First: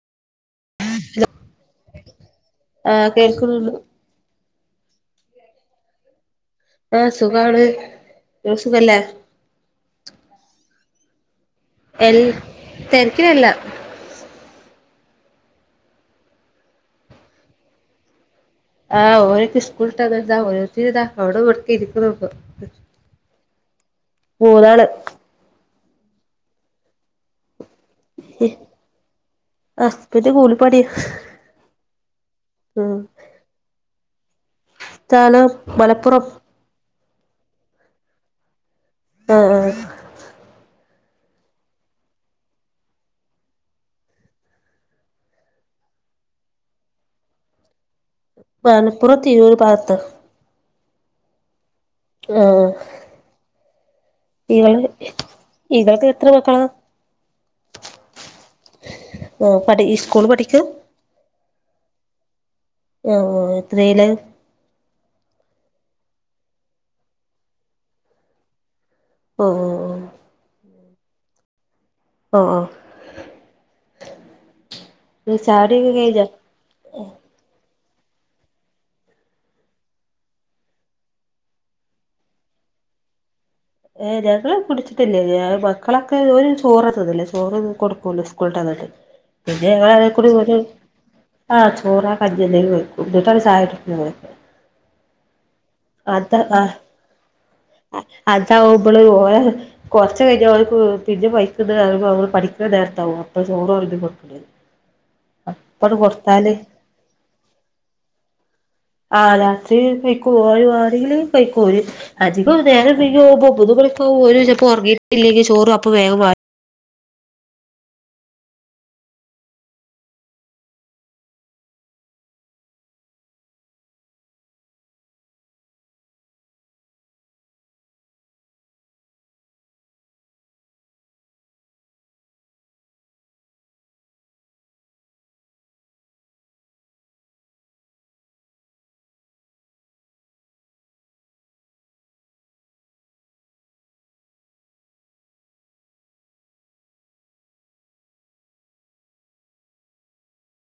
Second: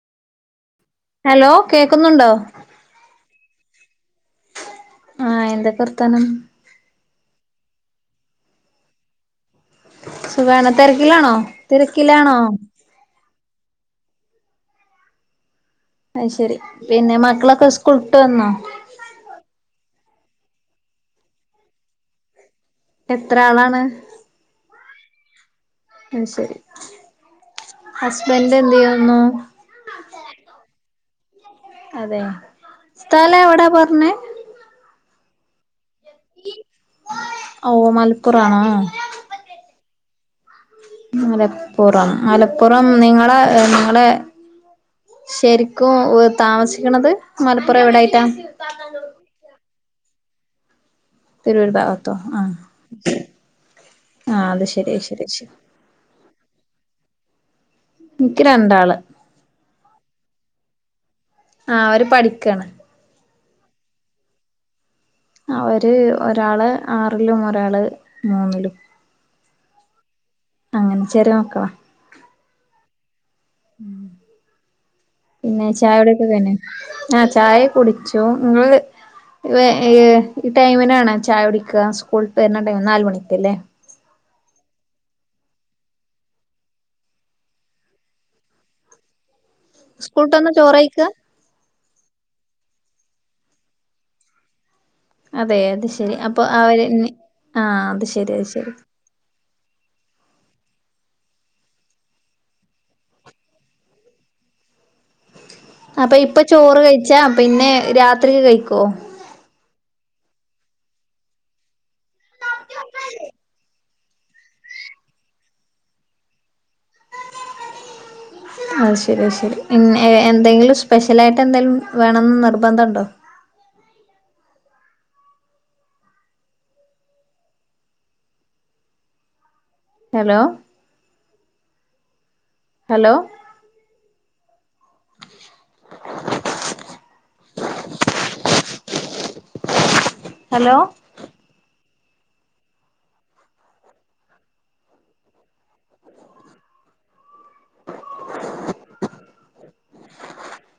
Hello കേക്കുന്നുണ്ടോ ആഹ് കേൾന്നുണ്ട് ആഹ് എന്തൊക്കെവർത്താനം ആഹ് സുഖാണ് സുഖല്ലേ സുഖാണ് തെരക്കിലാണോ എൽ തെരക്കിലല്ല അഹ് ശരി പിന്നെ മക്കളൊക്കെ സ്കൂളിട്ട് വന്നോ ആഹ് ഓല് സ്കൂളിട്ട് ഇതാ ഓരോര് തരിത അവിടെടക്ക ഇരിക്ക്ണു എത്ര ആളാണ് മൂന്നാള് അത് ശരി ഹസ്ബൻഡ് എന്ത്യ്യുന്നു ഹസ്ബറ്റ്കൂലിപ്പണി അതെ സ്ഥലം എവിടാ പറഞ്ഞേ സ്ലതാനം മലപ്പുറം ഔ മലപ്പുറാണോ അ ആഹ് മലപ്പുറം മലപ്പുറം നിങ്ങളെ എ നിങ്ങളെ ശരിക്കും ഉ താമസിക്കണത് മലപ്പുറം എവിടൊയിട്ടാ? മലപ്പുറം തിരൂര് ഭാകത്ത് തിരർ ഭാഗത്തോ ആ ആഹ് ആ അത് ശരി ശരി ശരി ഇവൾക്ക് എത്ര മക്കള? ക്ക് രണ്ടാള് ഓ പഠി സ്കൂൾ പഠിക്ക? ആഹ് അവര് പഠിക്കാണ് ഓ ഓ എത്രീല്? അവര് ഒരാള് ആറിലും ഒരാള് മൂന്നിലും ഓഹോ അങ്ങനെ ചെറിയ മക്കളാ ഓഹ് ഓഹ് ഓഹ് പിന്നെ ചായുടിയൊക്കെ ചായടൊക്കെ കഴിഞ്ഞോ? ആഹ് ചായ കുടിച്ചു നിങ്ങള് വേ ഈ ടൈമിനാണ് ചായ കുടിക്ക സ്കൂള് വരുന്ന ടൈം നാല് മണിക്ക് ല്ലേ ഏ ഞങ്ങള്ൾ കുടിച്ചിട്ടില്ലേ ഞ മക്കളൊക്കെ ഒരു ചോറ്ത്തിന്നല്ലേ ചോറ് കൊടുക്കൊള്ളു സ്കൂൾ വിട്ട് വന്നിട്ട് [inaudible] പിന്നള സ്കൂളിട്ട് വന്ന് കു ചോറ് കഴിക്കാ ആഹ് ചോറ് [unintelligible] എന്നിട്ടാ ചായ കുടിക്കൂ അതെ അത് ശെരി അപ്പൊ ആഹ് അവര് ആഹ് അത് ശരി അത് ശരി പ്പള് ഓയ കുറച്ച് കഴിഞ്ഞാൽ കൽക്ക് പിന്നെ പൈക്കുമ്പഅവ പഠിക്കുന്ന നേരത്താവകും അപ്പൊ ചോറ് കൊടുക്കല് അപ്പൊ ഇപ്പ ചോറ് കഴിച്ചാ പിന്നെ രാത്രിക്ക് കഴിക്കൊ? ആ രാത്രി കയിക്കുവാണെങ്കില് കയ്ക്കും അധികം നേരം [unintelligible] ഒരു അപ്പം ഉറങ്ങിട്ടില്ലങ്ക ചോറും അപ്പംവേഗംക അഹ് ശരി അഹ്ശരി എന്തെങ്കിലും സ്പെഷ്യൽ ആായിട്ട് എന്തെങ്കിലും വേണമന്ന് നിർബന്ധംണ്ടോ? Hello hello hello [inaudible] [unintelligible]